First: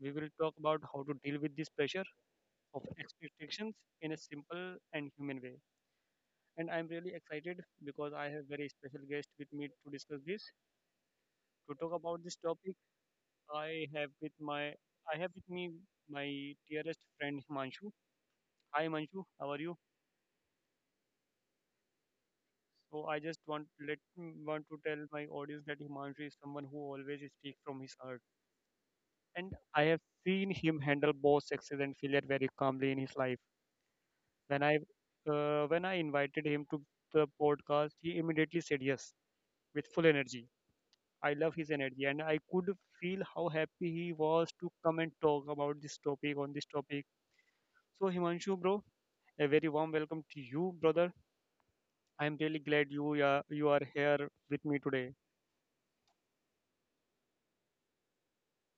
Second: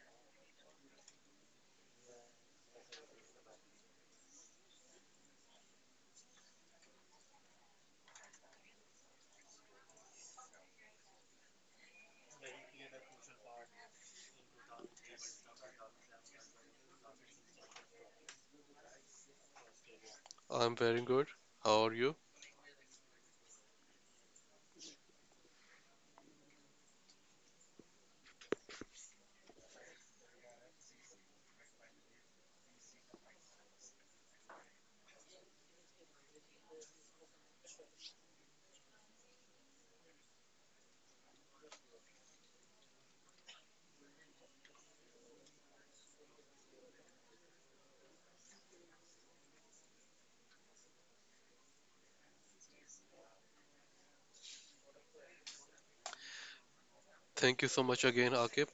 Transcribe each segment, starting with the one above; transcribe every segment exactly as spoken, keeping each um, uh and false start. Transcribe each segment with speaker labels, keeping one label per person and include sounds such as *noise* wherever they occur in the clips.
Speaker 1: we will talk about how to deal with this pressure of expectations in a simple and human way. And I'm really excited because I have very special guest with me to discuss this. To talk about this topic, I have with my I have with me my dearest friend Himanshu. Hi Himanshu, how are you?
Speaker 2: I'm very good. How are you?
Speaker 1: So I just want let want to tell my audience that Himanshu is someone who always speaks from his heart, and I have seen him handle both success and failure very calmly in his life. When I uh, when I invited him to the podcast, he immediately said yes with full energy. I love his energy, and I could feel how happy he was to come and talk about this topic on this topic. So Himanshu, bro, a very warm welcome to you, brother. I'm really glad you are you are here with me today.
Speaker 2: Thank you so much again, Akib.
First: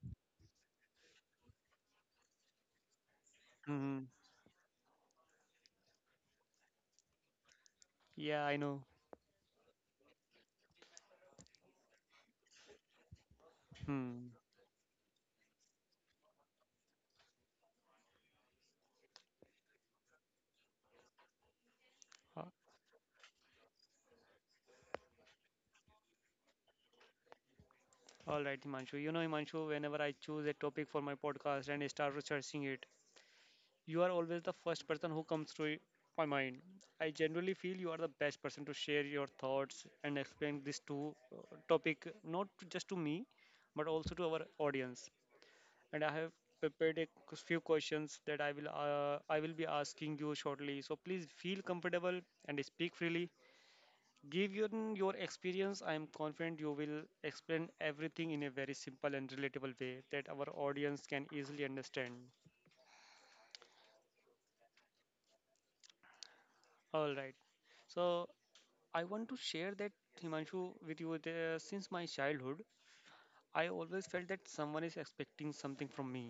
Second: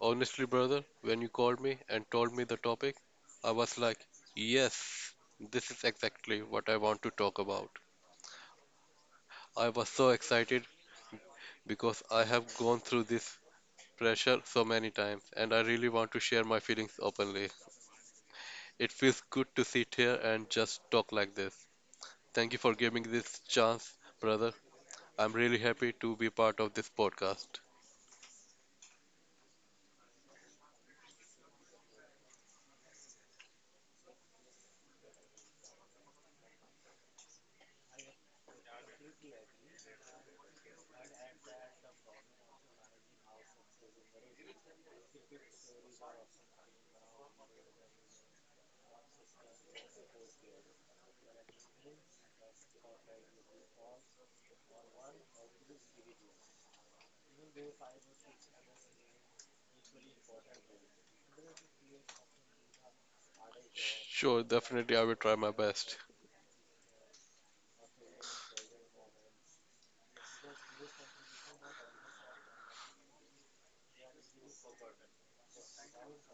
Speaker 2: Honestly, brother, when you called me and told me the topic, I was like,
Speaker 1: Hmm.
Speaker 2: yes, this is exactly what I want to talk about.
Speaker 1: Yeah, I know.
Speaker 2: I was so excited because I have gone through this
Speaker 1: Hmm.
Speaker 2: pressure so many times and I really want to share my feelings openly. It feels good to sit here and just talk like this.
Speaker 1: Uh,
Speaker 2: Thank you for giving this chance, brother. I'm really happy to be part of this podcast.
Speaker 1: All right, Himanshu. You know, Himanshu, whenever I choose a topic for my podcast and I start researching it, you are always the first person who comes to my mind. I generally feel you are the best person to share your thoughts and explain this to uh, topic not just to me but also to our audience. And I have prepared a q- few questions that I will uh, I will be asking you shortly. So please feel comfortable and speak freely. Give your your experience. I am confident you will explain everything in a very simple and relatable way that our audience can easily understand.
Speaker 2: Sure, definitely, I will try my best.
Speaker 1: All right. So I want to share that, Himanshu, with you there since my childhood, I always felt that someone is expecting something from me.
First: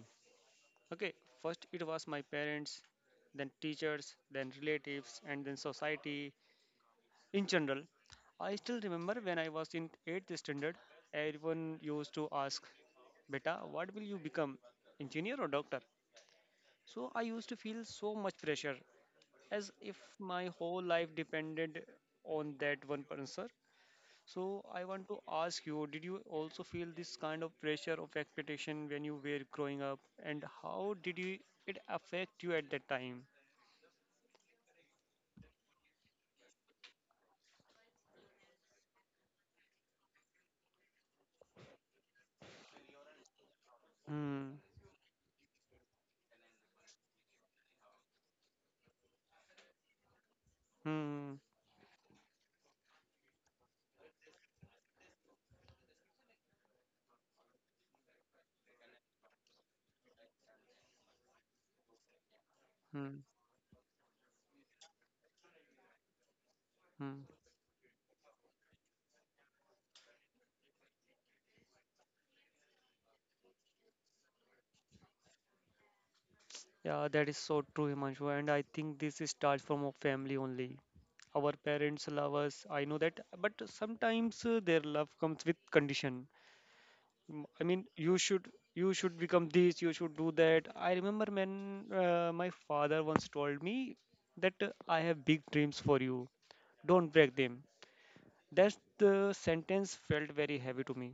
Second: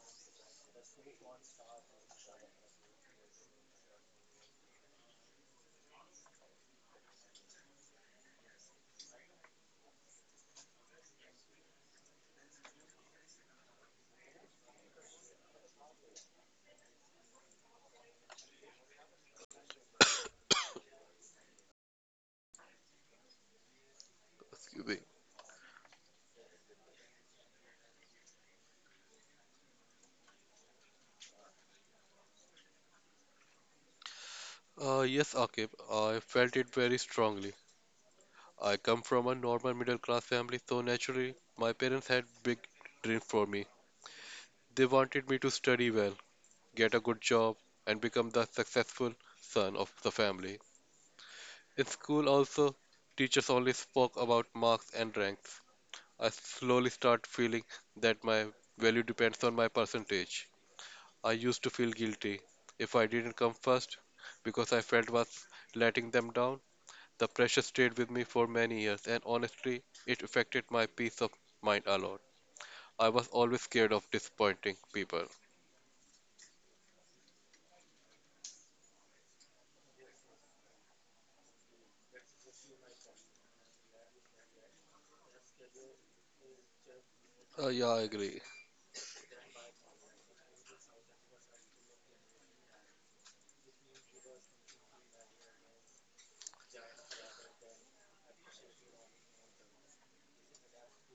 Speaker 1: Okay, first it was my parents, then teachers, then relatives, and then society in general. I still remember when I was in eighth standard, everyone used to ask, "Beta, what will you become? Engineer or doctor?" So I used to feel so much pressure as if
Speaker 2: *laughs* *coughs*
Speaker 1: my whole life depended on that one answer. So I
Speaker 2: Excuse me.
Speaker 1: want to ask you, did you also feel this kind of pressure of expectation when you were growing up, and how did you, it affect you at that time?
Speaker 2: Uh, yes, Akib, I felt it very strongly. I come from a normal middle class family, so naturally, my parents had big dreams for me.
Speaker 1: Hmm.
Speaker 2: They wanted me to study well, get a good job, and become the successful son of the family.
Speaker 1: Hmm.
Speaker 2: In school, also, teachers only spoke about marks and ranks. I slowly start feeling that my value depends on my percentage. I used to feel guilty if I
Speaker 1: Hmm.
Speaker 2: didn't come first because I felt was letting them down. The
Speaker 1: Hmm.
Speaker 2: pressure stayed with me for many years, and honestly, it affected my peace of mind a lot. I was always scared of disappointing people.
Speaker 1: Yeah, that is so true, Himanshu. And I think this is starts from our family only. Our parents love us. I know that, but sometimes uh, their love comes with condition. m- I
Speaker 2: Uh, yeah,
Speaker 1: mean,
Speaker 2: I
Speaker 1: you
Speaker 2: agree.
Speaker 1: should you should become this, you should do that. I remember when uh, my father once told me that uh, I have big dreams for you. Don't break them. That the sentence felt very heavy to me.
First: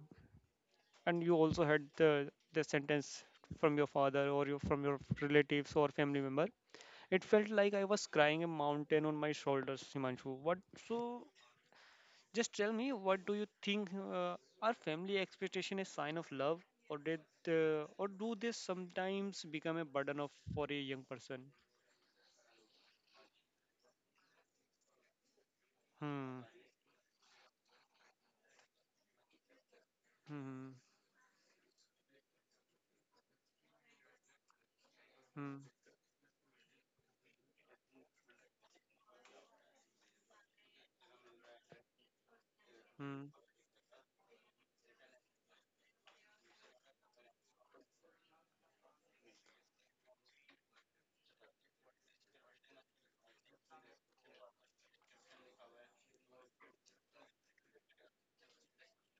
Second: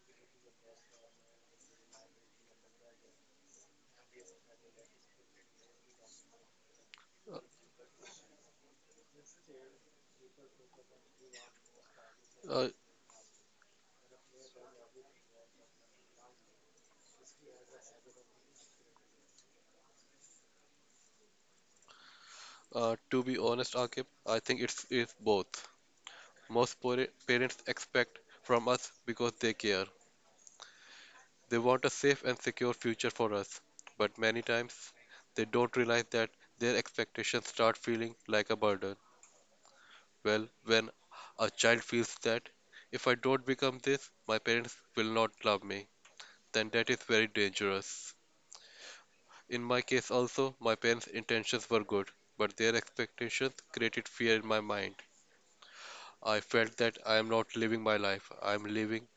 Speaker 1: And you also heard the the sentence from your father or your, from your relatives or family member. It
Speaker 2: Uh,
Speaker 1: felt like I was crying a mountain on my shoulders, Himanshu. What? So just
Speaker 2: uh,
Speaker 1: tell me, what do you think? Uh, are family expectation a sign of love, or did, uh, or do they sometimes become a burden of for a young person?
Speaker 2: uh, to be honest, Akib, I think it's, it's both.
Speaker 1: Hmm.
Speaker 2: Most pare- parents expect from us because they care.
Speaker 1: Hmm.
Speaker 2: They want a safe and secure future for us, but many times they
Speaker 1: Hmm.
Speaker 2: don't realize that their expectations start feeling like a burden. Well, when a child feels that if I
Speaker 1: Hmm.
Speaker 2: don't become this, my parents will not love me, then that is very dangerous. In my case, also, my parents' intentions were good, but their expectations created fear in my mind. I felt that I am not living my life, I am living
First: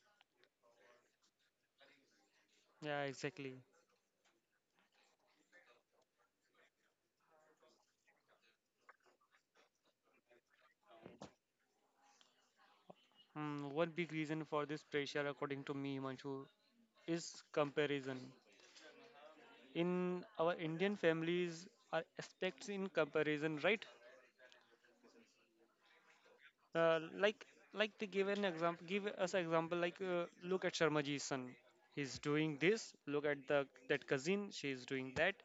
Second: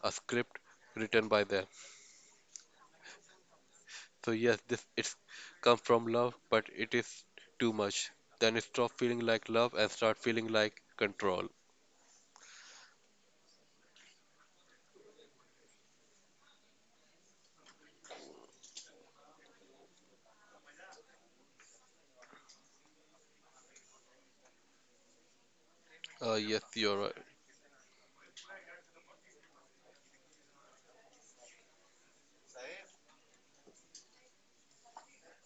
Speaker 2: a script written by them.
Speaker 1: Yeah, exactly.
Speaker 2: So, yes, this it's come from love, but it is too much. Then it stop feeling like love and start feeling like control.
Speaker 1: Hmm. One big reason for this pressure, according to me, Manchu, is comparison. In our Indian families, are aspects in comparison, right?
Speaker 2: Uh, yes, you're
Speaker 1: Uh,
Speaker 2: right.
Speaker 1: like like, to give an example, give us an example like uh, look at Sharmaji's son, he's doing this, look at the that cousin, she's doing that.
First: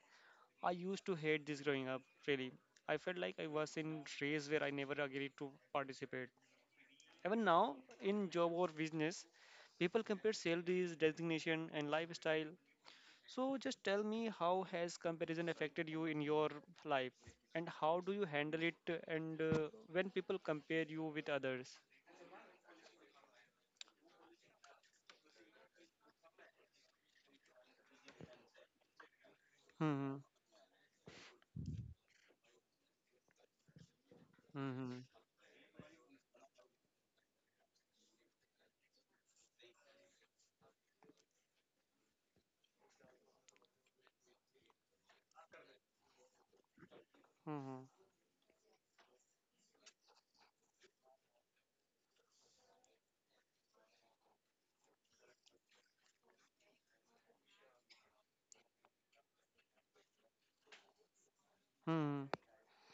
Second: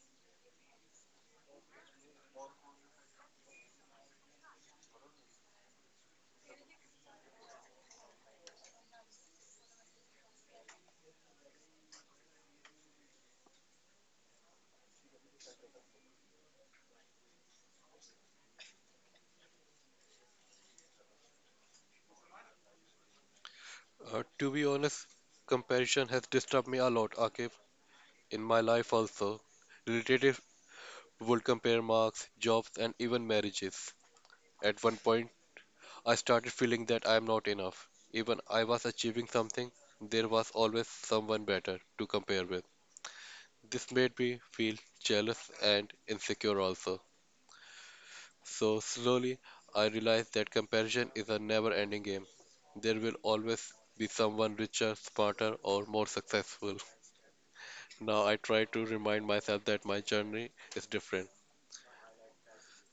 Speaker 1: I used to hate this growing up, really. I felt like I was in race where I never agreed to participate. Even now in job or business, people compare salaries, designation, and lifestyle. So just tell me, how has comparison affected you in your life, and how do you handle it, uh, and uh, when people compare you with others?
Speaker 2: Uh, to be honest, comparison has disturbed me a lot, Akif, in my life also.
Speaker 1: Hmm.
Speaker 2: Related would compare marks, jobs, and even marriages. At one
Speaker 1: Mm-hmm.
Speaker 2: point, I started feeling that I am not enough. Even I was achieving something, there was always someone better to compare with. This made me feel jealous and insecure also.
Speaker 1: Mm-hmm.
Speaker 2: So slowly, I realized that comparison is a never-ending game. There will always be someone richer, smarter, or more successful. Now I try to remind myself that my journey is different.
Speaker 1: Hmm.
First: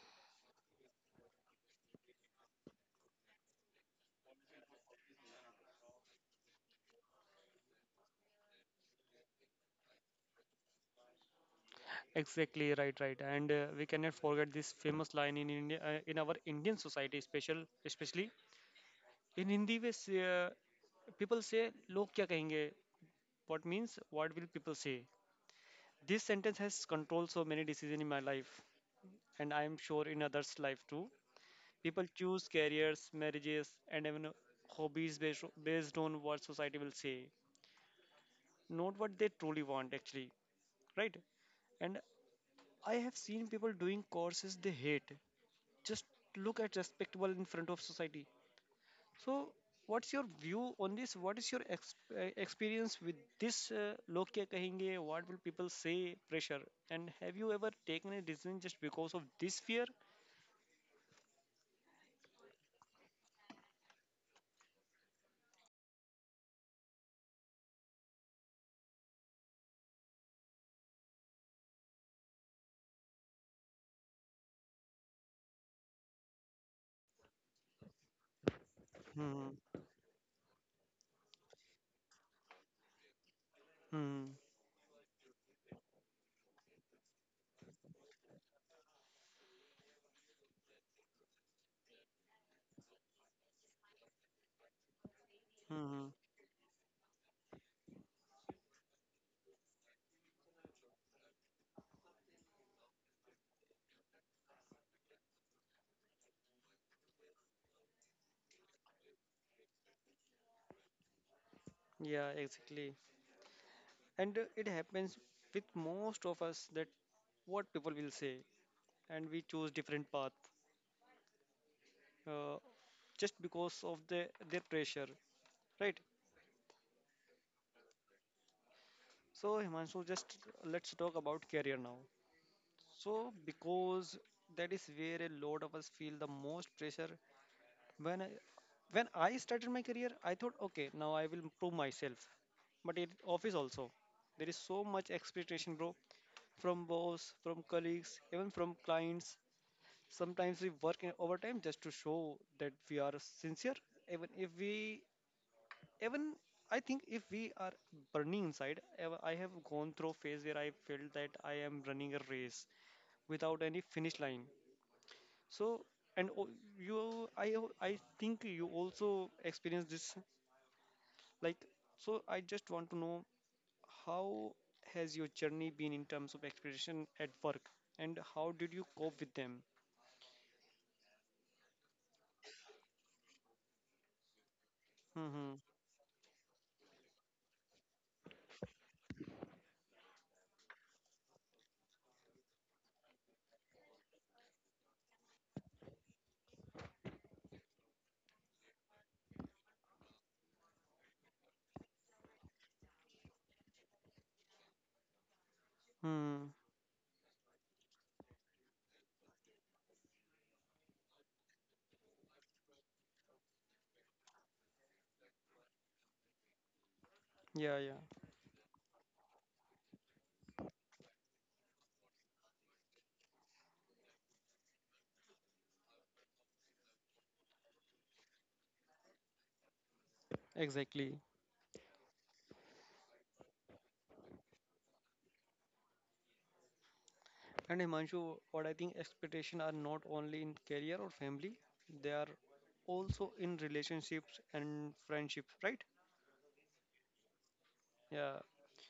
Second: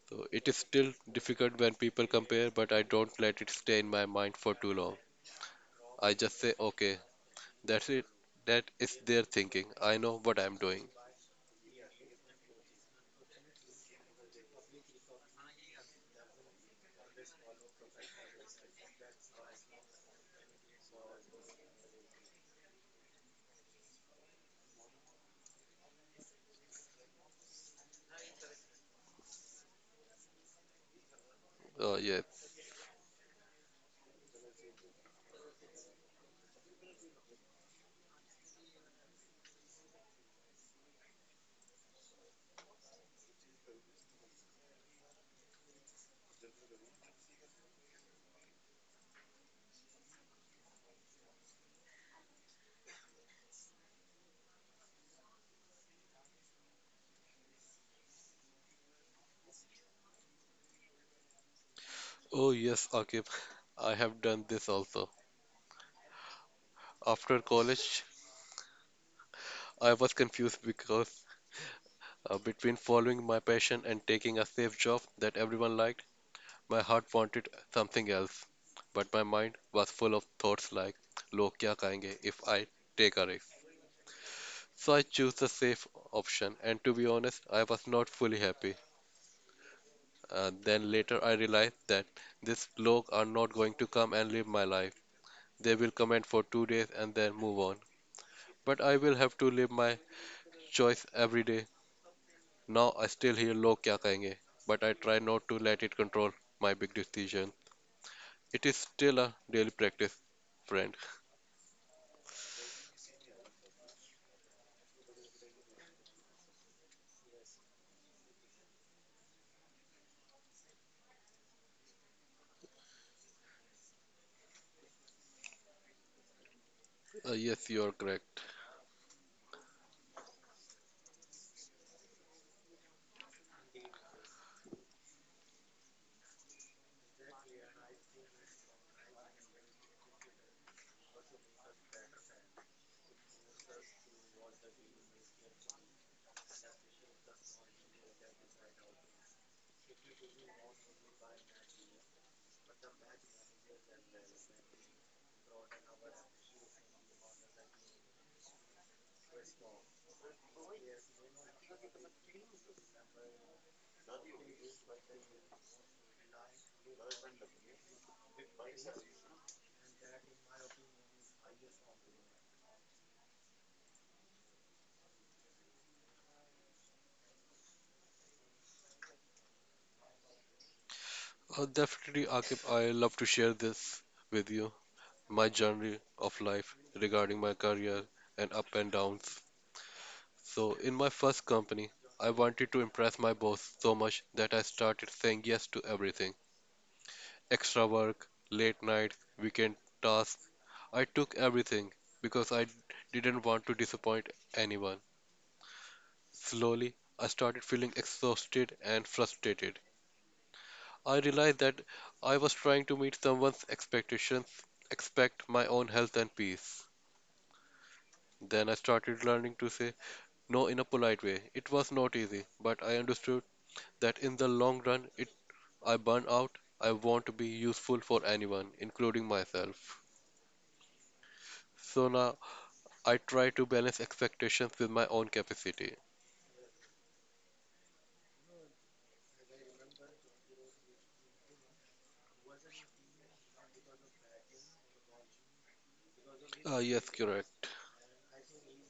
Speaker 2: So it is still difficult when people compare, but I don't let it stay in my mind for too long. I just say, okay, that's it. That is their thinking. I know what I'm doing.
Speaker 1: Exactly. Right, right, and uh, we cannot forget this famous line in India, uh, in our Indian society, special, especially in Hindi. We say, uh, people say "लोग क्या कहेंगे?" What means "What will people say?" This sentence has controlled so many decisions in my life, and I am sure in others' life too.
Speaker 2: Oh,
Speaker 1: People
Speaker 2: yes.
Speaker 1: choose careers, marriages, and even hobbies based, based on what society will say, not what they truly want, actually, right? And I have seen people doing courses they hate. Just look at respectable in front of society. So, what's your view on this? What is your ex- uh, experience with this? Uh, log kya kahenge? What will people say? Pressure. And have you ever taken a decision just because of this fear?
Speaker 2: Oh, yes, Akib. *laughs* I have done this also. After college, I was confused because uh, between following my passion and taking a safe job that everyone liked, my heart wanted something else. But my
Speaker 1: Hmm.
Speaker 2: mind was full of thoughts like, log kya kahenge if I take a risk?
Speaker 1: Hmm.
Speaker 2: So I choose the safe option, and to be honest, I was not fully happy. Uh, then later I realized that this bloke are not going to come and live my life. They will
Speaker 1: Hmm.
Speaker 2: comment for two days and then move on. But I will have to live my choice every day. Now I still hear log kya kahenge, but I try not to let it control my big decision. It is still a daily practice, friend.
Speaker 1: Yeah, exactly. And uh, it happens with most of us that what people will say, and we choose different path, uh, just because of the their pressure, right?
Speaker 2: Uh, yes, you are correct.
Speaker 1: So, Himanshu, just let's talk about career now. So, because that is where a lot of us feel the most pressure. When I, when I started my career, I thought, okay, now I will prove myself. But in office also, there is so much expectation, bro, from boss, from colleagues, even from clients. Sometimes we work in overtime just to show that we are sincere, even if we even I think if we are burning inside. ever- I have gone through a phase where I felt that I am running a race without any finish line. So, and o- you, I, al- I think you also experience this. Like, so I just want to know how has your journey been in terms of expectation at work, and how did you cope with them?
Speaker 2: Uh, definitely, Akib, I love to share this with you. My
Speaker 1: Hmm.
Speaker 2: journey of life regarding my career and up and downs. So, in my first company, I wanted to impress my boss so much that I started saying yes to everything extra work, late nights, weekend tasks. I took everything because I didn't want to disappoint anyone.
Speaker 1: Hmm.
Speaker 2: Slowly, I started feeling exhausted and frustrated. I realized that I was trying to meet someone's expectations, expect my own health and peace.
Speaker 1: Yeah. Yeah.
Speaker 2: Then I started learning to say No, in a polite way. It was not easy, but I understood that in the long run, it I burn out. I want to be useful for anyone, including myself.
Speaker 1: Exactly.
Speaker 2: So now I try to balance expectations with my own capacity.
Speaker 1: And Himanshu, what I think expectations are not only in career or family, they are also in relationships and friendships, right?
Speaker 2: Ah, yes, correct.
Speaker 1: Yeah.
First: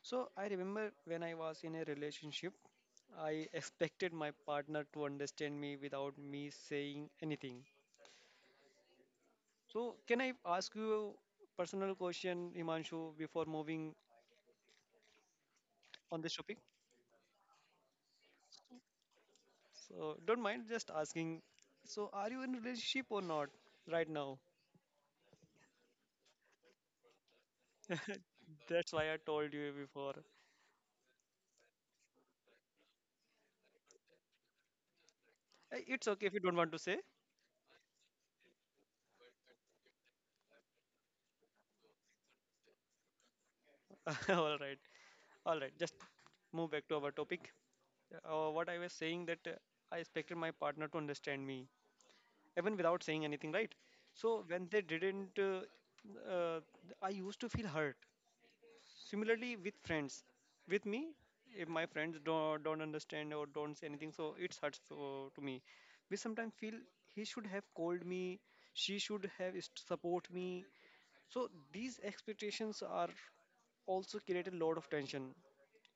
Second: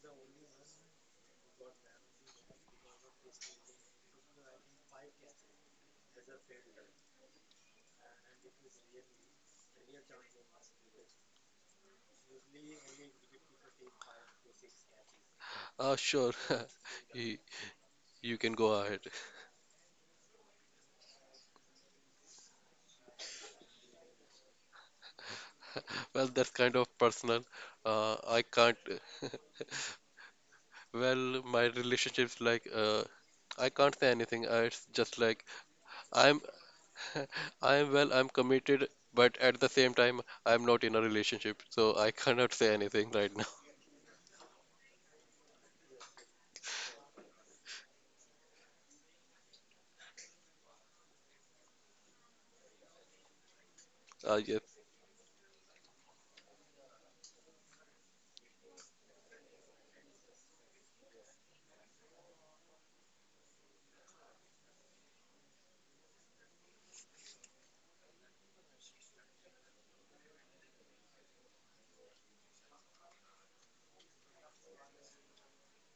Speaker 1: So I remember when I was in a relationship, I expected my partner to understand me without me saying anything. So can I ask you a personal question, Himanshu, before moving
Speaker 2: Ah,
Speaker 1: on
Speaker 2: sure.
Speaker 1: this topic?
Speaker 2: *laughs* you, you can go ahead.
Speaker 1: So don't mind just asking. So are you in relationship or not right now?
Speaker 2: Well, that's kind of personal. Uh, I
Speaker 1: *laughs*
Speaker 2: can't.
Speaker 1: That's
Speaker 2: *laughs*
Speaker 1: why I told you before.
Speaker 2: Well, my relationships like uh, I can't say anything. Uh, It's just like
Speaker 1: Uh, It's okay if you
Speaker 2: I'm
Speaker 1: don't want to say.
Speaker 2: I am well, I'm committed, but at the same time, I'm not in a relationship, so I cannot say anything right now. *laughs*
Speaker 1: *laughs* All right. All right. Just move back to our topic. Uh, what I was saying that uh, I expected my partner to understand me even without saying anything, right?
Speaker 2: Uh,
Speaker 1: So when
Speaker 2: yes.
Speaker 1: they didn't, uh, uh, I used to feel hurt. Similarly with friends, with me, if my friends don't don't understand or don't say anything, so it hurts for, to me. We sometimes feel he should have called me, she should have s- support me. So these expectations are also create a lot of tension.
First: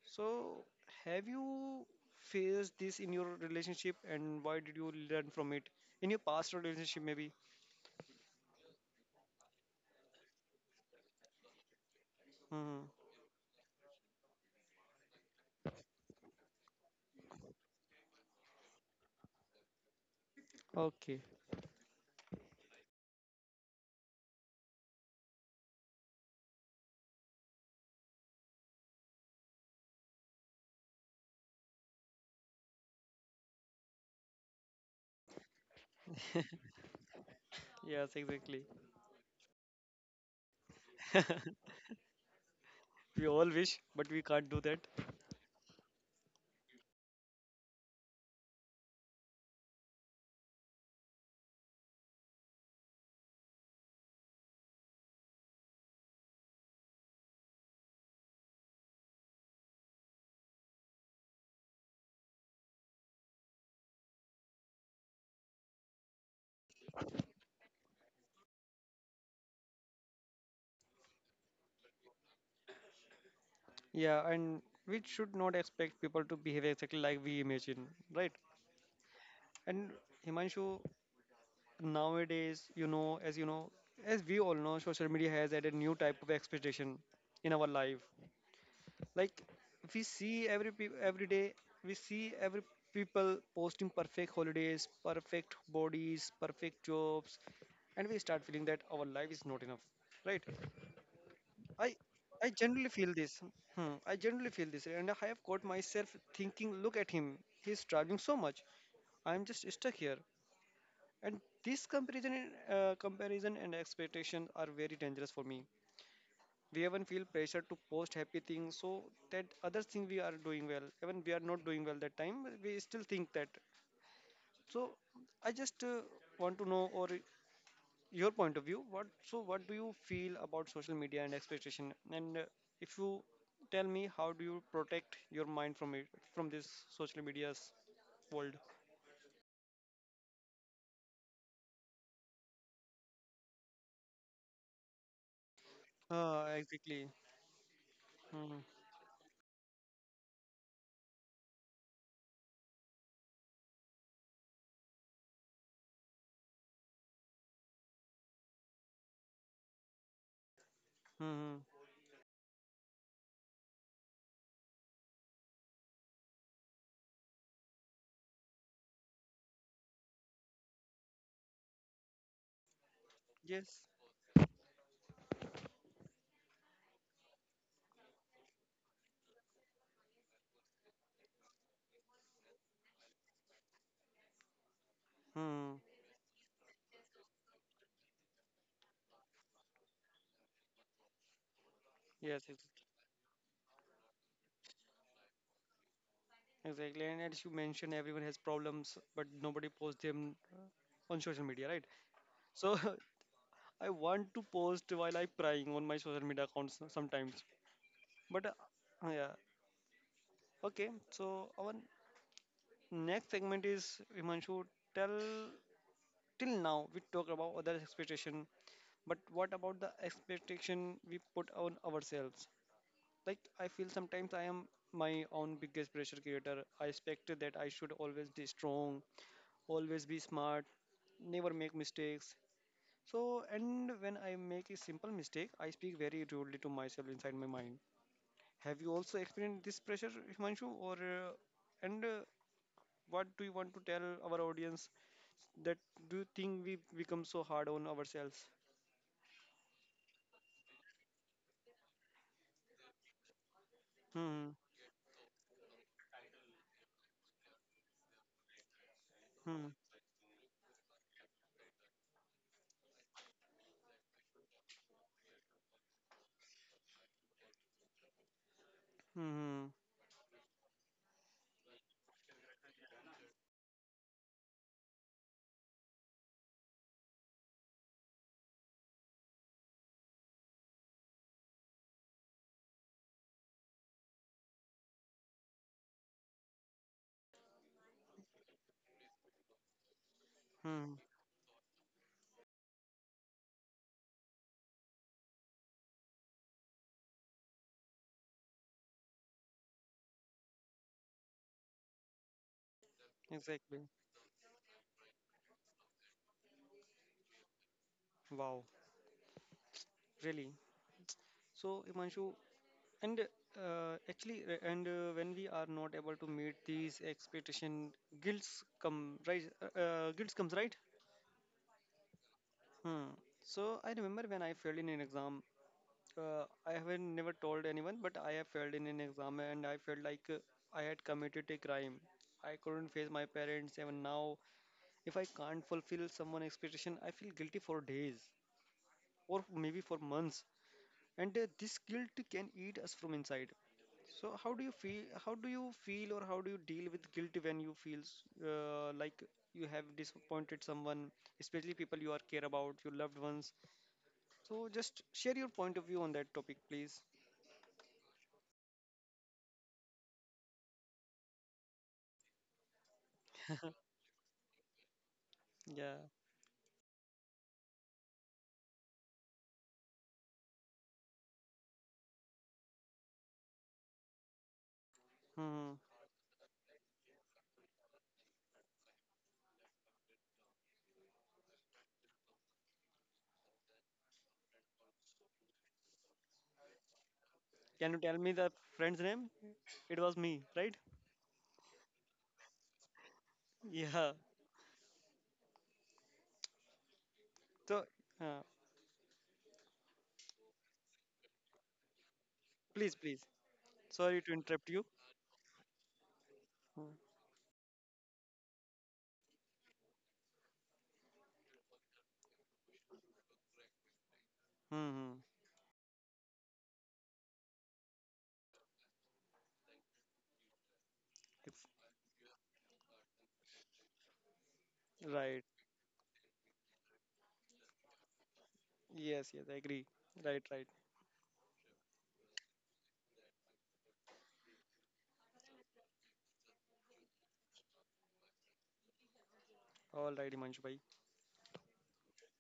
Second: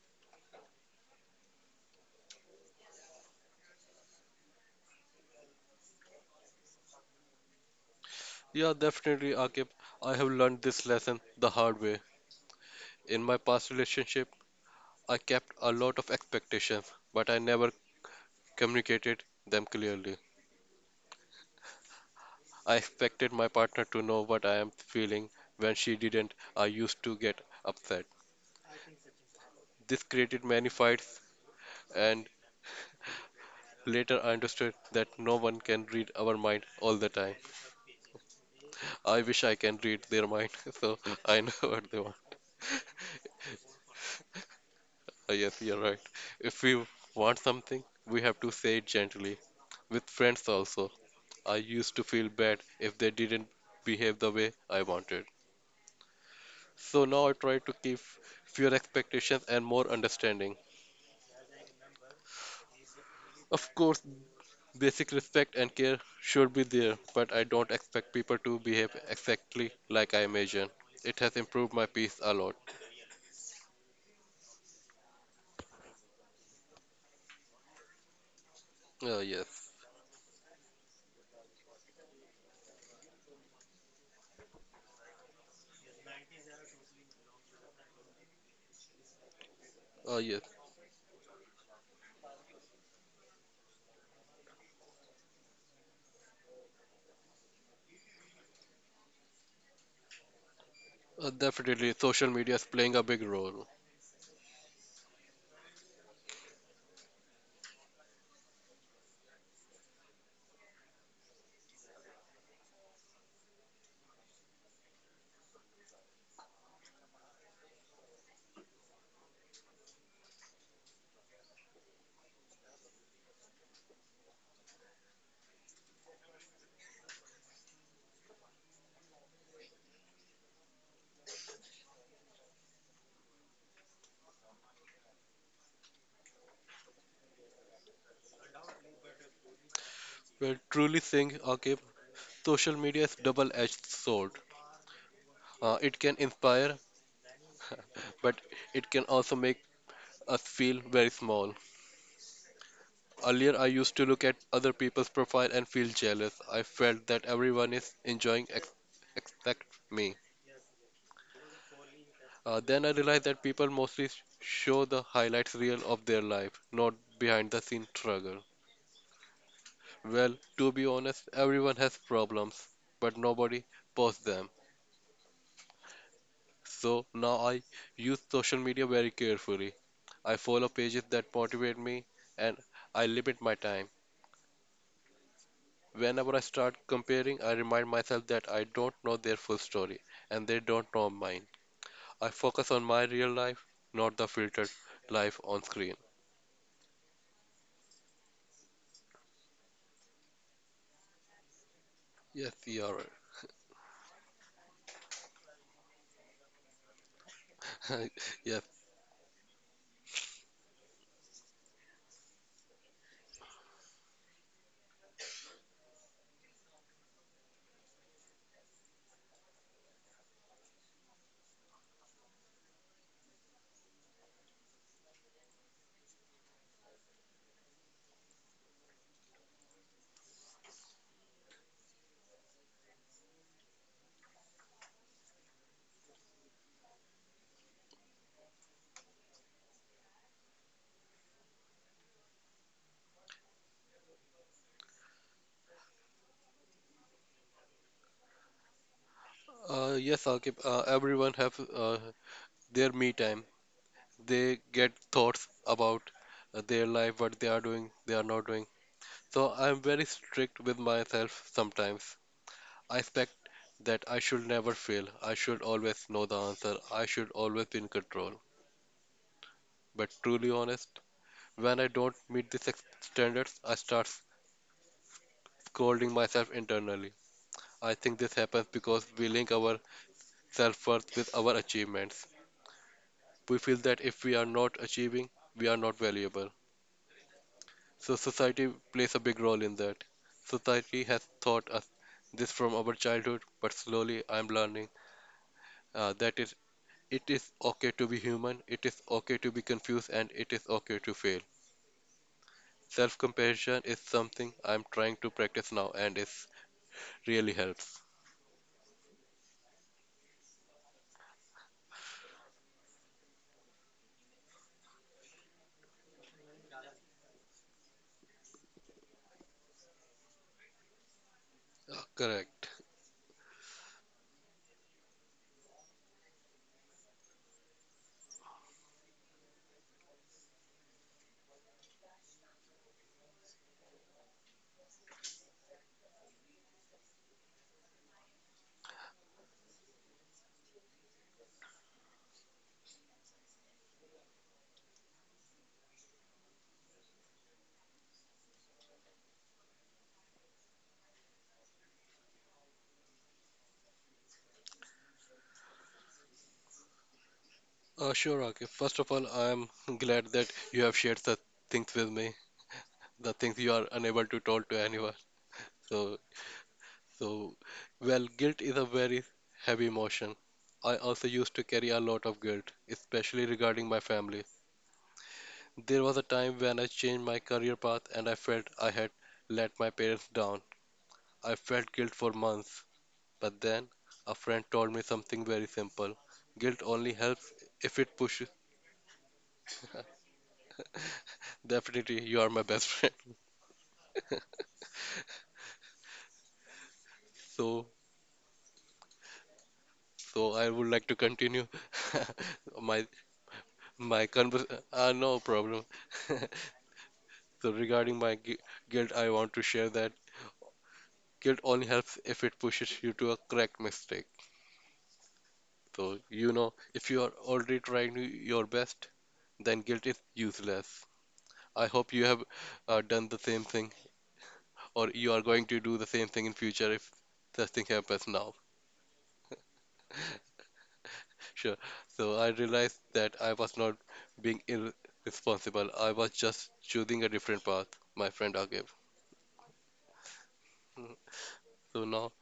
Speaker 1: So, have you faced this in your relationship and why did you learn from it? In your past relationship, maybe?
Speaker 2: Yeah, definitely, Akib. I have learned this lesson the hard way.
Speaker 1: Hmm.
Speaker 2: In my past relationship, I kept a lot of expectations, but I never communicated them clearly.
Speaker 1: Okay.
Speaker 2: I expected my partner to know what I am feeling. When she didn't, I used to get upset. This created many fights, and later I understood that no one can read our mind all the time.
Speaker 1: Yes, exactly.
Speaker 2: I wish I can read their mind, *laughs* so I know
Speaker 1: *laughs*
Speaker 2: *laughs* what they want. *laughs*
Speaker 1: We all wish, but we can't do that.
Speaker 2: Uh, Yes, you're right. If we want something, we have to say it gently. With friends also, I used to feel bad if they didn't behave the way I wanted. So now I try to keep fewer expectations and more understanding. Of course, basic respect and care should be there, but I don't expect people to behave exactly like I imagine. It has improved my peace a lot.
Speaker 1: Yeah, and we should not expect people to behave exactly like we imagine, right?
Speaker 2: Uh, yes.
Speaker 1: And Himanshu, nowadays, you know, as you know, as we all know, social media has added new type of expectation in our life. Like, we
Speaker 2: Uh, yes.
Speaker 1: see every pe- every day we see every people posting perfect holidays, perfect bodies, perfect jobs, and we start feeling that our life is not enough, right?
Speaker 2: Uh,
Speaker 1: i
Speaker 2: definitely, social
Speaker 1: i
Speaker 2: media is
Speaker 1: generally
Speaker 2: playing a
Speaker 1: feel
Speaker 2: big
Speaker 1: this.
Speaker 2: role.
Speaker 1: Hmm, I generally feel this, and I have caught myself thinking, look at him, he's traveling so much, I'm just stuck here. And this comparison and, uh, comparison and expectation are very dangerous for me. We even feel pressure to post happy things so that other thing we are doing well, even we are not doing well that time, we still think that. So I just uh, want to know or your point of view, what, so what do you feel about social media and expectation, and uh, if you tell me, how do you protect your mind from it, from this social media's world?
Speaker 2: We're truly saying, okay, social media is double-edged sword. Uh, it can
Speaker 1: Ah,
Speaker 2: inspire,
Speaker 1: exactly.
Speaker 2: but
Speaker 1: Hmm.
Speaker 2: it can also make us feel very small. Earlier, I used to look at other people's profile and feel jealous. I felt that everyone is enjoying ex except me.
Speaker 1: Hmm.
Speaker 2: Uh, then I realized that people mostly s- show the highlights reel of their life, not behind the scene struggle. Well, to be honest, everyone has problems, but nobody
Speaker 1: Yes.
Speaker 2: posts them. So now I use social media very carefully. I follow pages that motivate me and I limit my time.
Speaker 1: Hmm.
Speaker 2: Whenever I start comparing, I remind myself that I don't know their full story and they don't know mine. I
Speaker 1: Yes. Ex-
Speaker 2: focus on my real life, not the filtered life on screen.
Speaker 1: exactly, and as you mentioned, everyone has problems but nobody posts them on social media, right?
Speaker 2: Yes,
Speaker 1: So
Speaker 2: you are
Speaker 1: *laughs* I want to post while I'm crying on my social media accounts sometimes.
Speaker 2: right.
Speaker 1: But
Speaker 2: *laughs*
Speaker 1: uh,
Speaker 2: Yes,
Speaker 1: Yeah, okay. So our next segment is, Himanshu, tell, till now we talk about others' expectation, but what about the expectation we put on ourselves? Like, I feel sometimes I am my own biggest pressure creator. I expect that I should always be strong, always be smart, never make mistakes. So, and when I make a simple mistake, I speak very rudely to myself inside my mind. Have you also experienced this pressure, Himanshu? Or uh, and uh, What do you want to tell our audience that do you think we become so hard on ourselves?
Speaker 2: uh, yes, Akib, uh, everyone have uh, their me time.
Speaker 1: Hmm.
Speaker 2: They get thoughts about uh, their life, what they are doing, they are not doing. So
Speaker 1: Hmm.
Speaker 2: I'm very strict with myself sometimes. I expect that I should never fail. I should always know the answer. I should always be in control.
Speaker 1: Hmm. Hmm.
Speaker 2: But truly honest, when I don't meet these ex- standards, I start scolding myself internally. I think this happens because we link our self-worth with our achievements. We feel that if we are not achieving, we are not valuable. So society plays a big role in that.
Speaker 1: Hmm.
Speaker 2: Society has taught us this from our childhood, but slowly I'm learning uh, that is, it is okay to be human, it is okay to be confused, and it is okay to fail. Self compassion
Speaker 1: Exactly.
Speaker 2: is something I'm trying to practice now and it really helps.
Speaker 1: Wow. Really. So, Himanshu, and uh, actually, uh, and uh, when we are not able to meet these expectation, guilt come right. Uh, uh, guilt comes right.
Speaker 2: Uh, correct.
Speaker 1: Hmm. So I remember when I failed in an exam. Uh, I have never told anyone, but I have failed in an exam, and I felt like uh, I had committed a crime. I couldn't face my parents, even now. If I can't fulfill someone's expectation, I feel guilty for days, or maybe for months. And uh, This guilt can eat us from inside. So how do you feel? How do you feel, or how do you deal with guilt when you feel uh, like you have disappointed someone, especially people you are care about, your loved ones? So just share your point of view on that topic, please.
Speaker 2: Uh, sure, okay. First of all, I'm glad that you have shared the things with me, the things you are unable to tell to anyone.
Speaker 1: Yeah.
Speaker 2: So, so, well, guilt is a very heavy emotion. I also used to carry a lot of guilt, especially regarding my family.
Speaker 1: Hmm.
Speaker 2: There was a time when I changed my career path and I felt I had let my parents down. I felt guilt for months, but then a friend told me something very simple. Guilt only helps
Speaker 1: Can you
Speaker 2: if
Speaker 1: tell
Speaker 2: it
Speaker 1: me
Speaker 2: pushes.
Speaker 1: the friend's name? It was me, right?
Speaker 2: Definitely, you are my best *laughs* friend.
Speaker 1: Yeah. So,
Speaker 2: So,
Speaker 1: uh,
Speaker 2: so I would like to continue *laughs*
Speaker 1: please,
Speaker 2: my
Speaker 1: please. Sorry
Speaker 2: my
Speaker 1: to
Speaker 2: convers.
Speaker 1: interrupt you.
Speaker 2: Uh, no problem. *laughs*
Speaker 1: Hmm.
Speaker 2: So regarding my gui- guilt, I want to share that guilt only helps if it pushes you to a correct mistake.
Speaker 1: Hmm.
Speaker 2: So you know, if you are already trying your best, then guilt is useless.
Speaker 1: It's
Speaker 2: I hope you have uh, done the same thing or you are
Speaker 1: right.
Speaker 2: going to do the same thing in future if such thing happens now.
Speaker 1: Yes, yes, I agree. Right, right.
Speaker 2: Sure. So I realized that I was not being irresponsible. I was just choosing a different path, my friend Agib.
Speaker 1: All right, Himanshu bhai.
Speaker 2: Mm. So now,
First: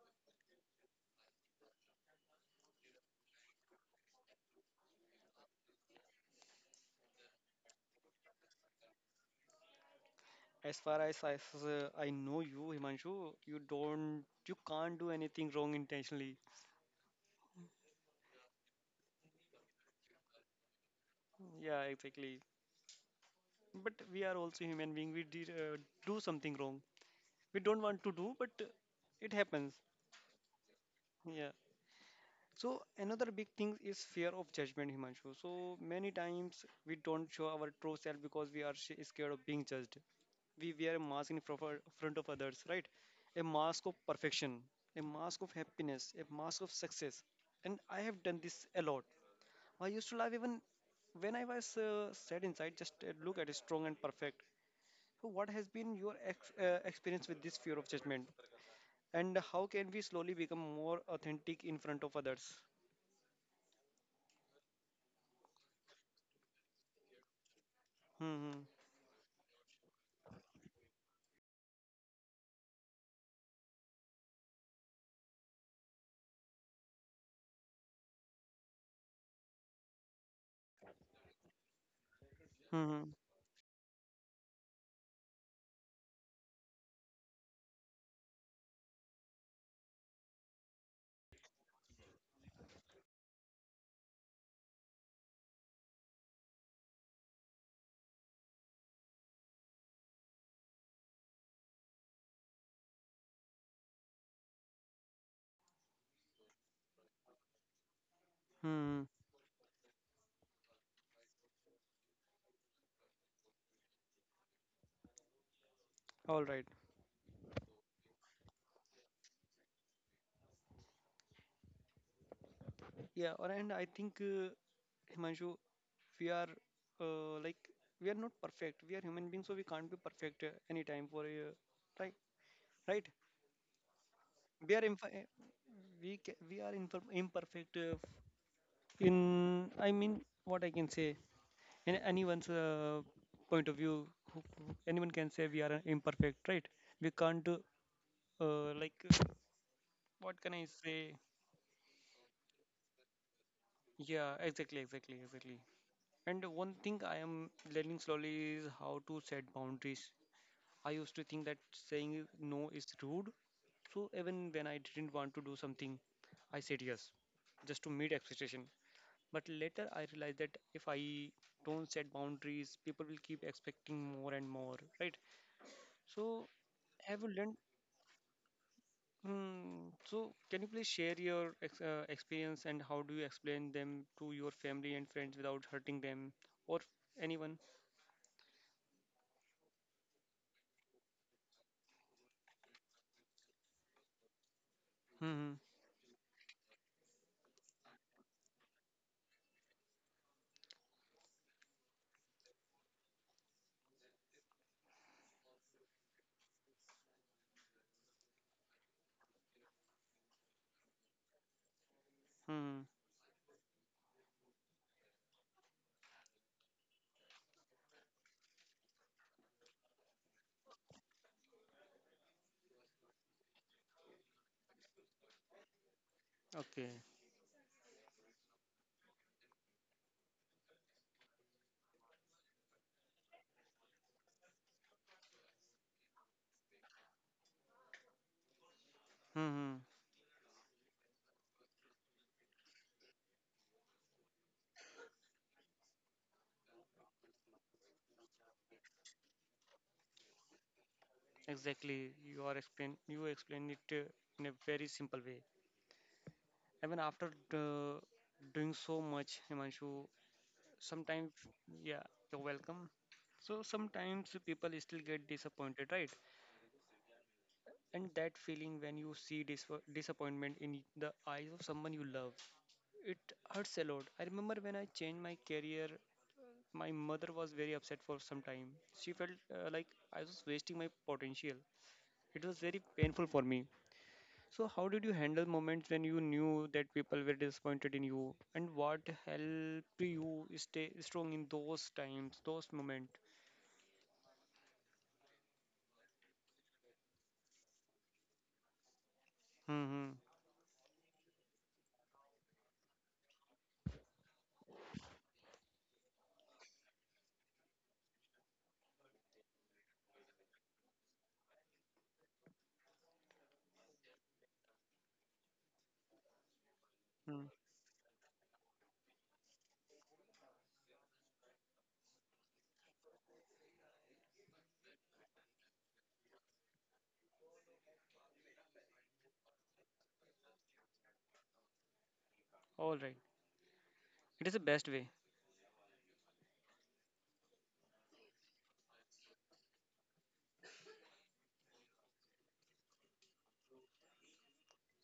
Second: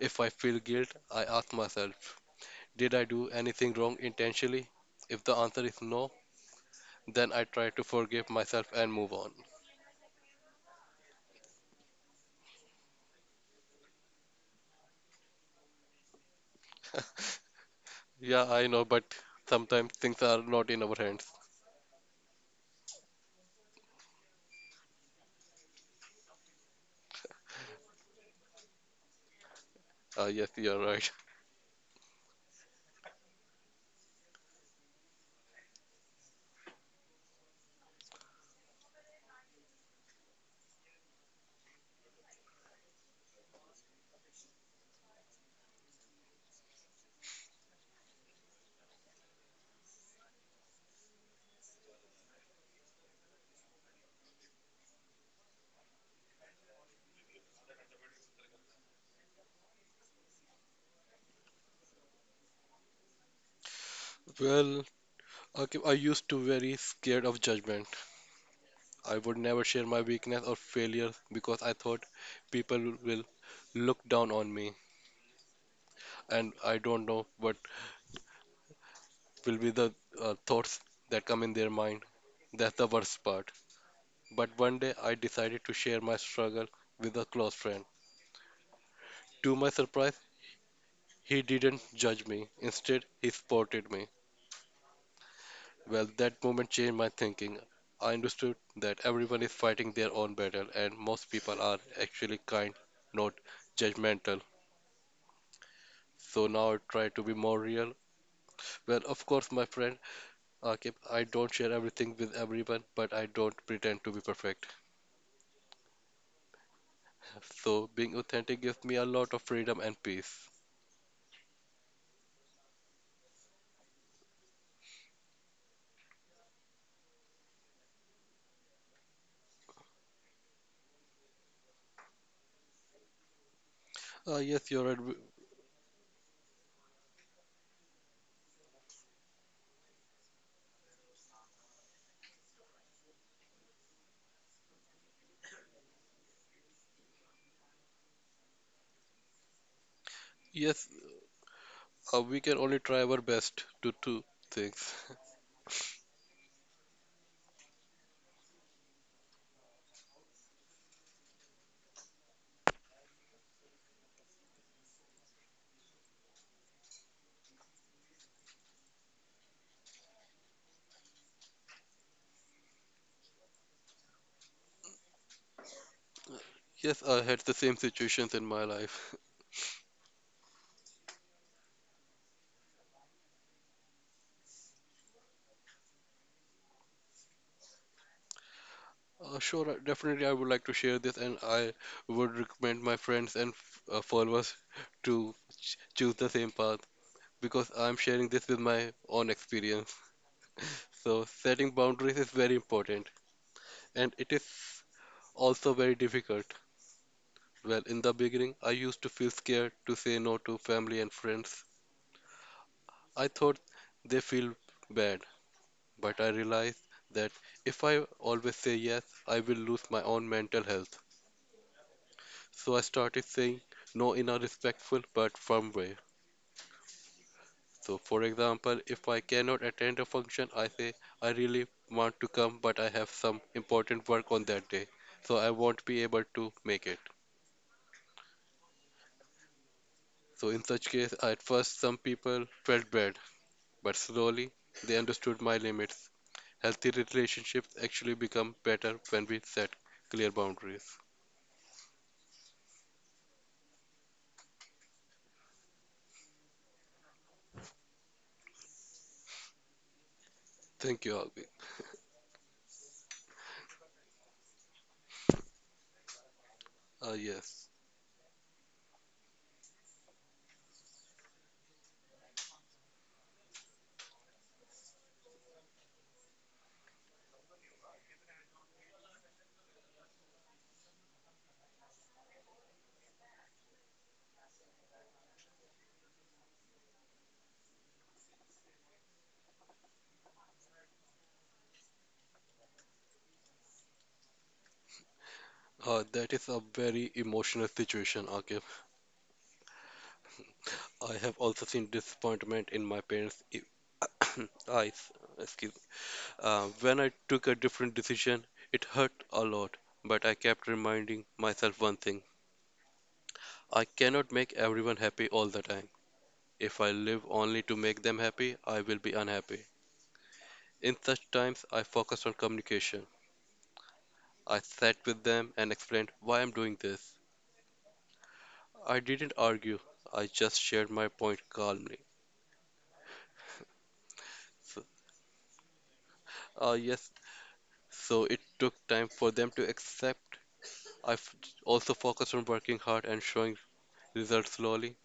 Speaker 2: if I feel guilt, I ask myself, did I do anything wrong intentionally? If the answer is no, then I try to forgive myself and move on.
Speaker 1: As far as I, s- uh, I know you, Himanshu, you don't, you can't do anything wrong intentionally.
Speaker 2: Yeah, I know, but sometimes things are not in our hands.
Speaker 1: Yeah, exactly. But we are also human being. We did uh, Do something wrong. We don't want to do, but uh, it happens.
Speaker 2: Uh, yes, you're right.
Speaker 1: Yeah. So another big thing is fear of judgment, Himanshu. So many times we don't show our true self because we are sh- scared of being judged. We wear a mask in proper- front of others, right? A mask of perfection, a mask of happiness, a mask of success. And I have done this a lot. I used to love even when I was uh, sad inside, just uh, look at it strong and perfect. So what has been your ex- uh, experience with this fear of judgment? And how can we slowly become more authentic in front of others?
Speaker 2: Well, okay, I used to very scared of judgment.
Speaker 1: Hmm. Hmm.
Speaker 2: I would never share my weakness or failure because I thought people will look down on me, and I don't know what will be the uh, thoughts that come in their mind. That's the
Speaker 1: Mm-hmm.
Speaker 2: worst part. But one day I decided to share my struggle with a close friend. To my surprise, he didn't judge me. Instead, he supported me. Well, that moment changed my thinking. I understood that everyone is fighting their own battle, and most people are actually kind, not judgmental. So now I try to be more real.
Speaker 1: Hmm.
Speaker 2: Well,
Speaker 1: Hmm.
Speaker 2: of course, my friend, Akib, I don't share everything with everyone, but I don't pretend to be perfect.
Speaker 1: All right.
Speaker 2: So being authentic gives me a lot of freedom and peace.
Speaker 1: Yeah. or- And I think, uh, Himanshu, we are uh, like we are not perfect. We are human beings, so we can't be perfect uh, any time for uh, right. Right.
Speaker 2: Uh, yes,
Speaker 1: We
Speaker 2: you're
Speaker 1: are
Speaker 2: right.
Speaker 1: imp-
Speaker 2: W-
Speaker 1: we ca- we are imper- imperfect. Uh, in I mean, what I can say in anyone's uh, point of view, who- who- anyone can say we are uh, imperfect, right? We can't uh, uh, like uh, What can I
Speaker 2: Yes,
Speaker 1: say?
Speaker 2: uh, we can only try our best to do
Speaker 1: Yeah. Exactly.
Speaker 2: things.
Speaker 1: Exactly.
Speaker 2: *laughs*
Speaker 1: Exactly. And one thing I am learning slowly is how to set boundaries. I used to think that saying no is rude. So even when I didn't want to do something, I said yes, just to meet expectation. But later I realized that if I don't set boundaries, people will keep expecting more and more, right? So
Speaker 2: Yes,
Speaker 1: have
Speaker 2: I
Speaker 1: you
Speaker 2: had the
Speaker 1: learned?
Speaker 2: same situations in my life.
Speaker 1: Hmm, so can you please share your ex uh, experience and how do you explain them to your family and friends without hurting them or anyone?
Speaker 2: Uh, sure, I- definitely, I would like to share this, and I would recommend my friends and f- uh, followers to
Speaker 1: Hmm.
Speaker 2: ch choose the same path because I'm sharing this with my own experience. So, setting boundaries is very important, and it is also very difficult. Well, in the beginning, I used to feel scared to say no to family and friends.
Speaker 1: Hmm.
Speaker 2: I thought they feel bad, but I realized that if I always say yes, I will lose my own mental health. So I started saying no in a respectful but firm way.
Speaker 1: Okay.
Speaker 2: So, for example, if I cannot attend a function, I say I really want to come, but I have some important work on that day, so I won't be able to make it.
Speaker 1: Hmm.
Speaker 2: So, in such case, at first some people felt bad, but slowly they understood my limits. Healthy relationships actually become better when we set clear boundaries.
Speaker 1: Exactly. You are explain. You explained it uh, in a very simple way. Even after uh, doing so much, Himanshu,
Speaker 2: Thank you,
Speaker 1: sometimes,
Speaker 2: Agbi.
Speaker 1: yeah, you're welcome. So sometimes people still get disappointed, right?
Speaker 2: Ah yes.
Speaker 1: And that feeling when you see dis- disappointment in the eyes of someone you love, it hurts a lot. I remember when I changed my career, my mother was very upset for some time. She felt uh, like I was wasting my potential. It was very painful for me. So, how did you handle moments when you knew that people were disappointed in you, and what helped you stay strong in those times, those moments?
Speaker 2: Uh, that is a very emotional situation, Akif.
Speaker 1: Mm-hmm.
Speaker 2: I have also seen disappointment in my parents' e- *coughs* eyes, excuse me. Uh, when I took a different decision, it hurt a lot, but I kept reminding myself one thing. I cannot make everyone happy all the time. If I live
Speaker 1: Hmm.
Speaker 2: only to make them happy, I will be unhappy. In such times, I focused on communication. I sat with them and explained why I'm doing this. I didn't argue, I just shared my point calmly.
Speaker 1: All right, it is the
Speaker 2: So,
Speaker 1: best way.
Speaker 2: uh, yes, so it took time for them to accept. I've also focused on working hard and showing results slowly.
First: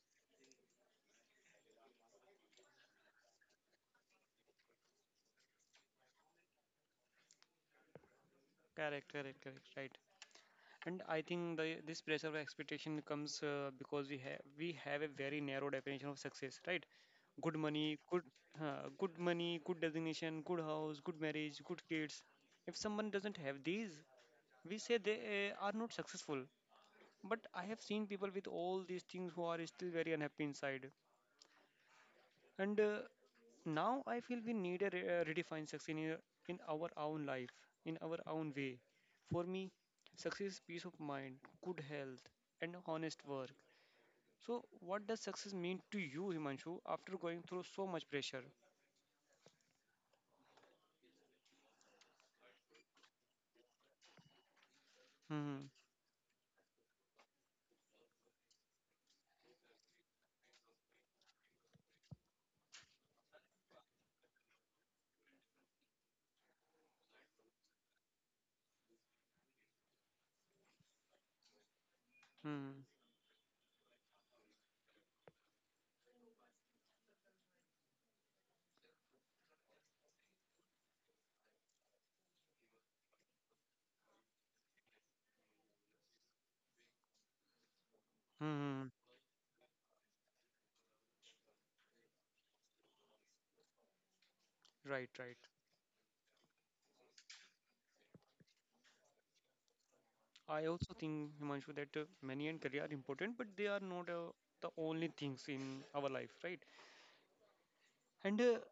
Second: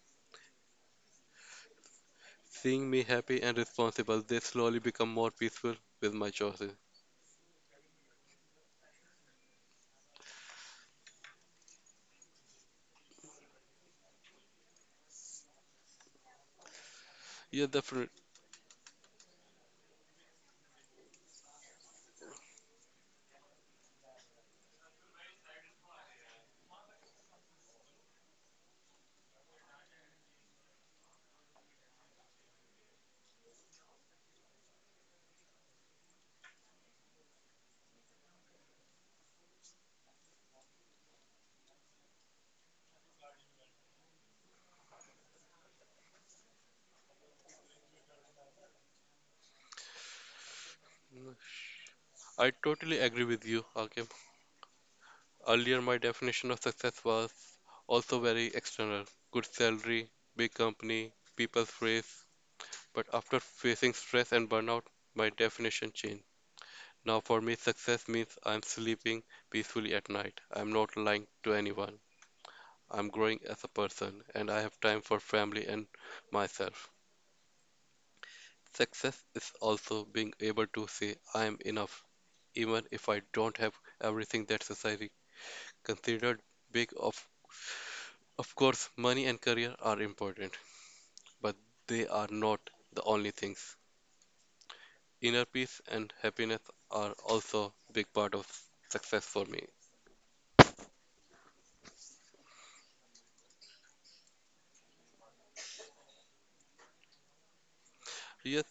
Speaker 2: Seeing me happy and responsible, they slowly become more peaceful with my choices.
Speaker 1: Correct, correct, correct. Right. And I think the this pressure of expectation comes uh, because we have we have a very narrow definition of success, right? Good
Speaker 2: Yeah,
Speaker 1: money,
Speaker 2: definitely.
Speaker 1: good uh, good money, good designation, good house, good marriage, good kids. If someone doesn't have these, we say they uh, are not successful. But I have seen people with all these things who are still very unhappy inside. And uh, Now I feel we need a re- uh, redefine success in, a- in our own life in our own way. For me, success is peace of mind, good health, and honest work. So what does success mean to you, Himanshu, after going through so much pressure?
Speaker 2: I totally agree with you, Akim.
Speaker 1: Hmm.
Speaker 2: Earlier, my definition of success was also very external: good salary, big company, people's praise. But after facing stress and burnout, my definition changed. Now, for me, success means I'm sleeping peacefully at night. I'm not lying to anyone.
Speaker 1: Hmm.
Speaker 2: I'm growing as a person and I have time for family and myself. Success is also being able to say I am enough, even if I don't have everything that society considered big of. Of
Speaker 1: Hmm.
Speaker 2: course, money and career are important, but they are not the only things.
Speaker 1: Right, right.
Speaker 2: Inner peace and happiness are also a big part of success for me.
Speaker 1: I also think, Himanshu, that uh, money and career are important, but they are not uh, the only things in our life, right? and uh,
Speaker 2: Yes,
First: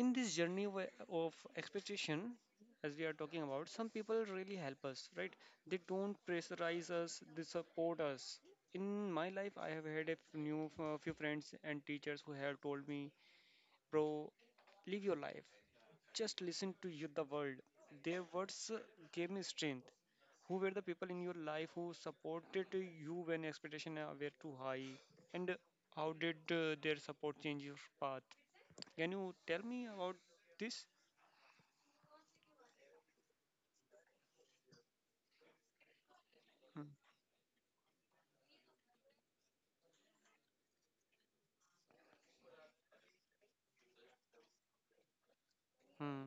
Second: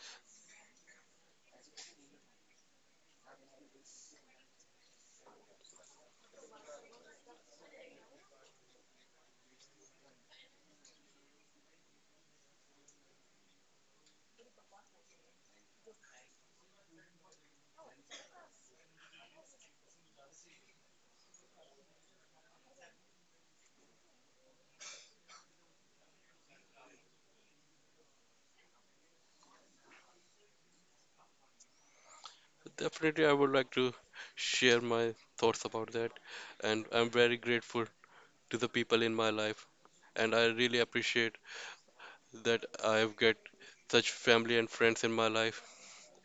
Speaker 1: In this journey wa- of expectation, as we are talking about, some people really help us, right? They don't pressurize us, they support us. In my life I have had a f- new uh, few friends and teachers who have told me, bro, live your life, just listen to you, the world. Their words uh, gave me strength. Who were the people in your life who supported you when expectations uh, were too high, and uh, how did uh, their support change your path? Can you tell me about this?
Speaker 2: definitely I would like to share my thoughts about that
Speaker 1: Hmm.
Speaker 2: and I'm very grateful to the people in my life and I really appreciate that I've got such family and friends in my life.
Speaker 1: Hmm.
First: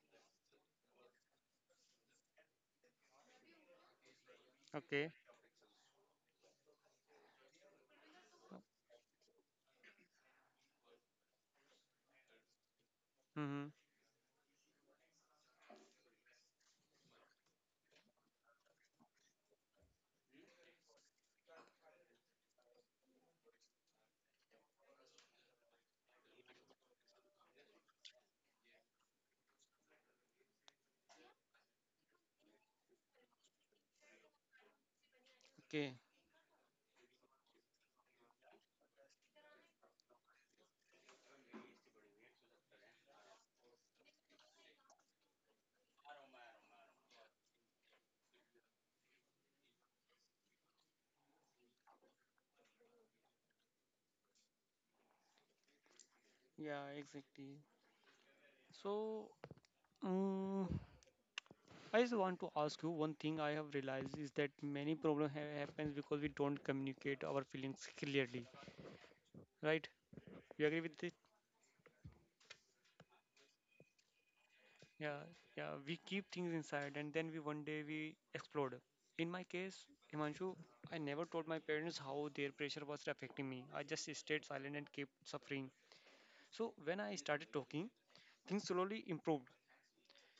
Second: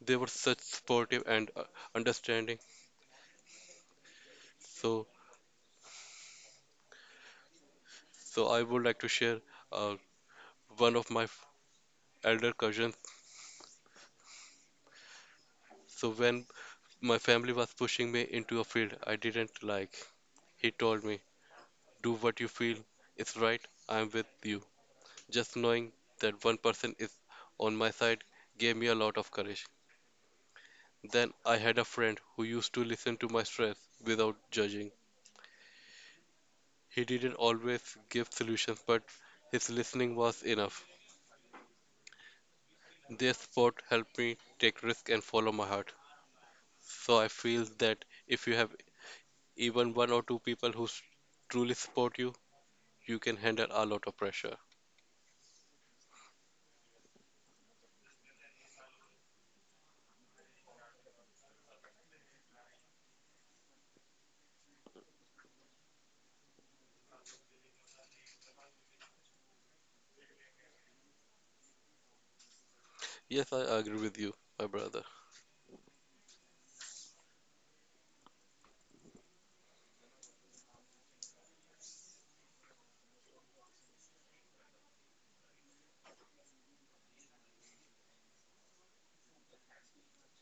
Speaker 2: They were such supportive and uh, understanding. So,
Speaker 1: Okay.
Speaker 2: so I would like to share uh, one of my f- elder cousins.
Speaker 1: Mm-hmm.
Speaker 2: So when my family was pushing me into a field I didn't like, he told me, "Do what you feel is right. I'm with you." Just knowing that one person is on my side gave me a lot of courage. Then I had a friend who used to listen to my stress without judging.
Speaker 1: Okay.
Speaker 2: He didn't always give solutions, but his listening was enough. Their support helped me take risk and follow my heart. So I feel that if you have even one or two people who s- truly support you, you can handle a lot of pressure.
Speaker 1: Yeah, exactly. So, um, I just want to ask you one thing. I have realized is that many problem ha happens because we don't communicate our feelings clearly, right? You agree with it?
Speaker 2: Yes, I agree with you, my brother.
Speaker 1: Yeah, yeah. We keep things inside and then we one day we explode. In my case, Himanshu, I never told my parents how their pressure was affecting me. I just stayed silent and kept suffering. So when I started talking, things slowly improved.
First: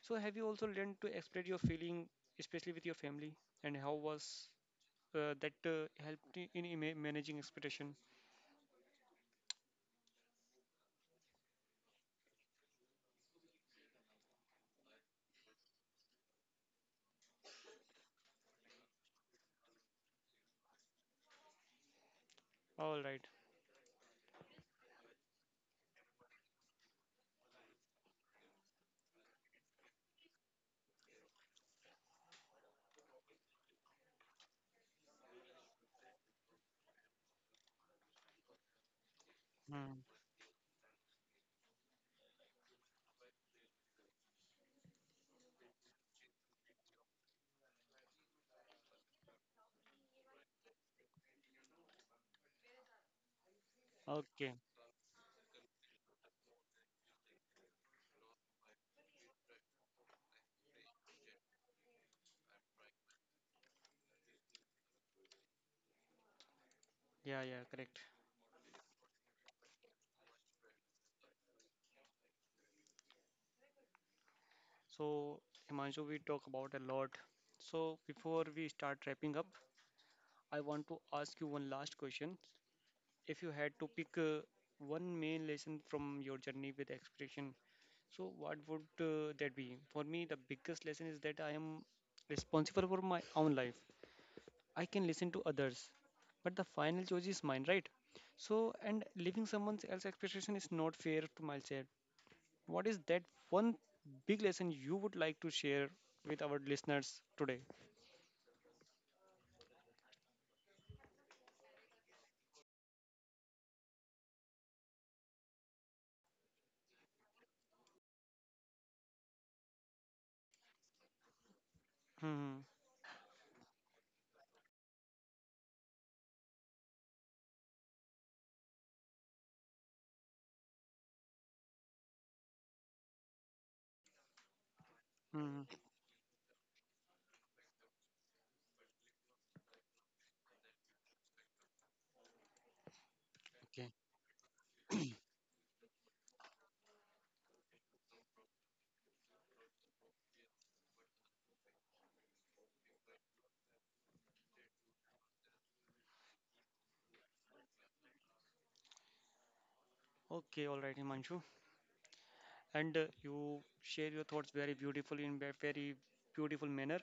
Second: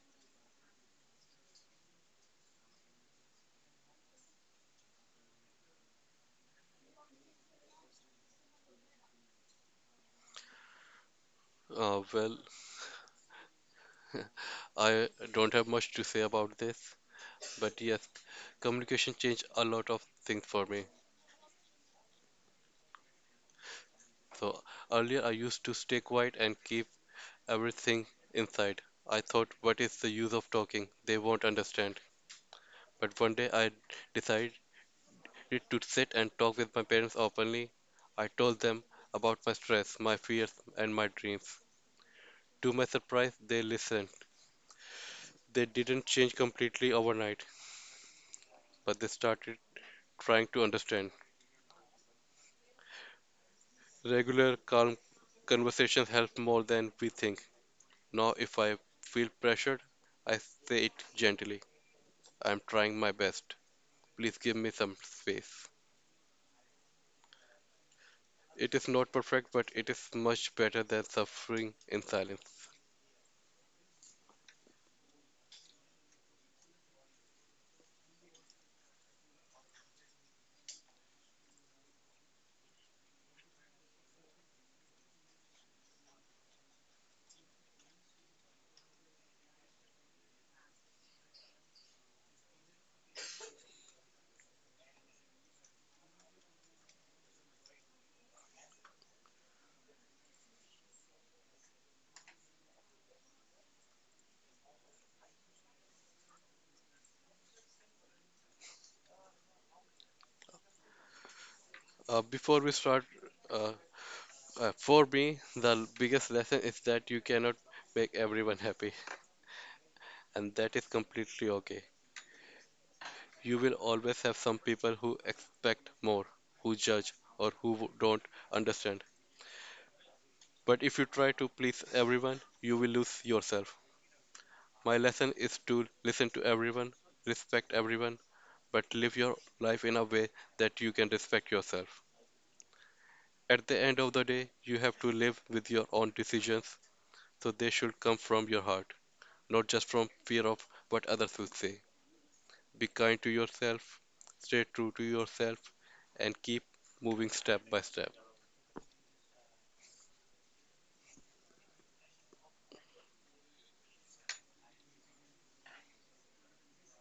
Speaker 1: So have you also learned to express your feeling, especially with your family, and how was uh, that uh, helped you in ima- managing expectation?
Speaker 2: Uh, well, *laughs* I don't have much to say about this, but yes, communication changed a lot of things for me.
Speaker 1: All right.
Speaker 2: So earlier I used to stay quiet and keep everything inside. I thought, what is the use of talking? They won't understand. But one day I decided to sit and talk with my parents openly. I told them about my stress,
Speaker 1: Hmm.
Speaker 2: my fears, and my dreams. To my surprise, they listened. They didn't change completely overnight, but they started trying to understand.
Speaker 1: Okay.
Speaker 2: Regular, calm conversations help more than we think. Now, if I feel pressured, I say it gently. I'm trying my best. Please give me some space.
Speaker 1: Yeah, yeah, correct.
Speaker 2: It is not perfect, but it is much better than suffering in silence.
Speaker 1: So, Himanshu, we talk about a lot. So before we start wrapping up, I want to ask you one last question. If you had to pick uh, one main lesson from your journey with expression, so what would uh, that be? For me, the biggest lesson is that I am responsible for my own life. I can listen to others, but the final choice is mine, right? So, and leaving someone else's expectation is not fair to myself. What is that one big lesson you would like to share with our listeners today?
Speaker 2: Uh, before we start, uh, uh, for me, the biggest lesson is that you cannot make everyone happy, and that is completely okay.
Speaker 1: Hmm.
Speaker 2: You will always have some people who expect more, who judge, or who w- don't understand. But if you try to please everyone, you will lose yourself. My lesson is
Speaker 1: Hmm.
Speaker 2: to listen to everyone, respect everyone, but live your life in a way that you can respect yourself. At the
Speaker 1: Okay.
Speaker 2: end of the day, you have to live with your own decisions, so they should come from your heart, not just from fear of what others will say. Be kind to yourself, stay true to yourself, and keep moving step by step.
Speaker 1: Okay. All right, Himanshu. And uh, You share your thoughts very beautifully in a very beautiful manner.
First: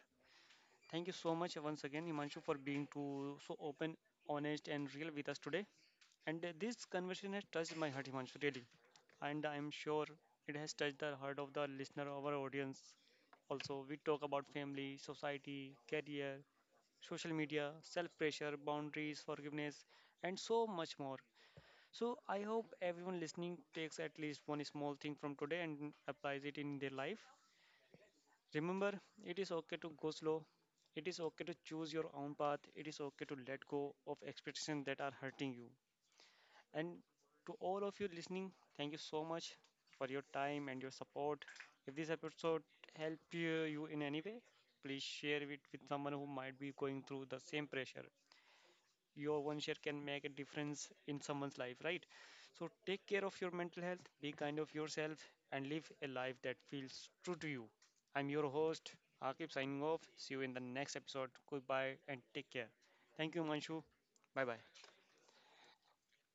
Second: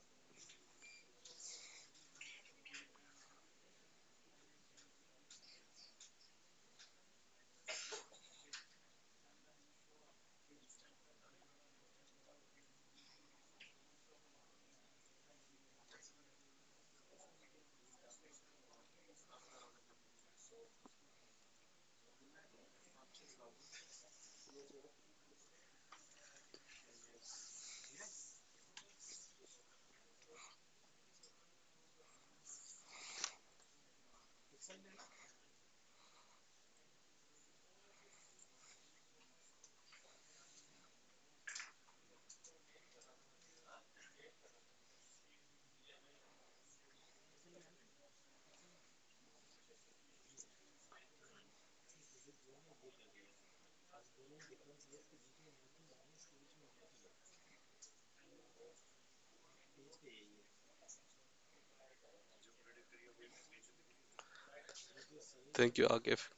Speaker 1: Thank you so much once again, Himanshu, for being too so open, honest, and real with us today. And uh, This conversation has touched my heart, Himanshu, really. And I'm sure it has touched the heart of the listener of our audience. Also, we talk about family, society, career, social media, self pressure, boundaries, forgiveness, and so much more. So, I hope everyone listening takes at least one small thing from today and applies it in their life. Remember, it is okay to go slow. It is okay to choose your own path. It is okay to let go of expectations that are hurting you. And to all of you listening, thank you so much for your time and your support. If this episode helped you you in any way, please share it with someone who might be going through the same pressure. Your one share can make a difference in someone's life, right? So take care of your mental health, be kind of yourself, and live a life that feels true to you. I'm your host, Akib, signing off. See you in the next episode. Goodbye and take care. Thank you, Manshu. Bye bye.
Speaker 2: Thank you, Agif.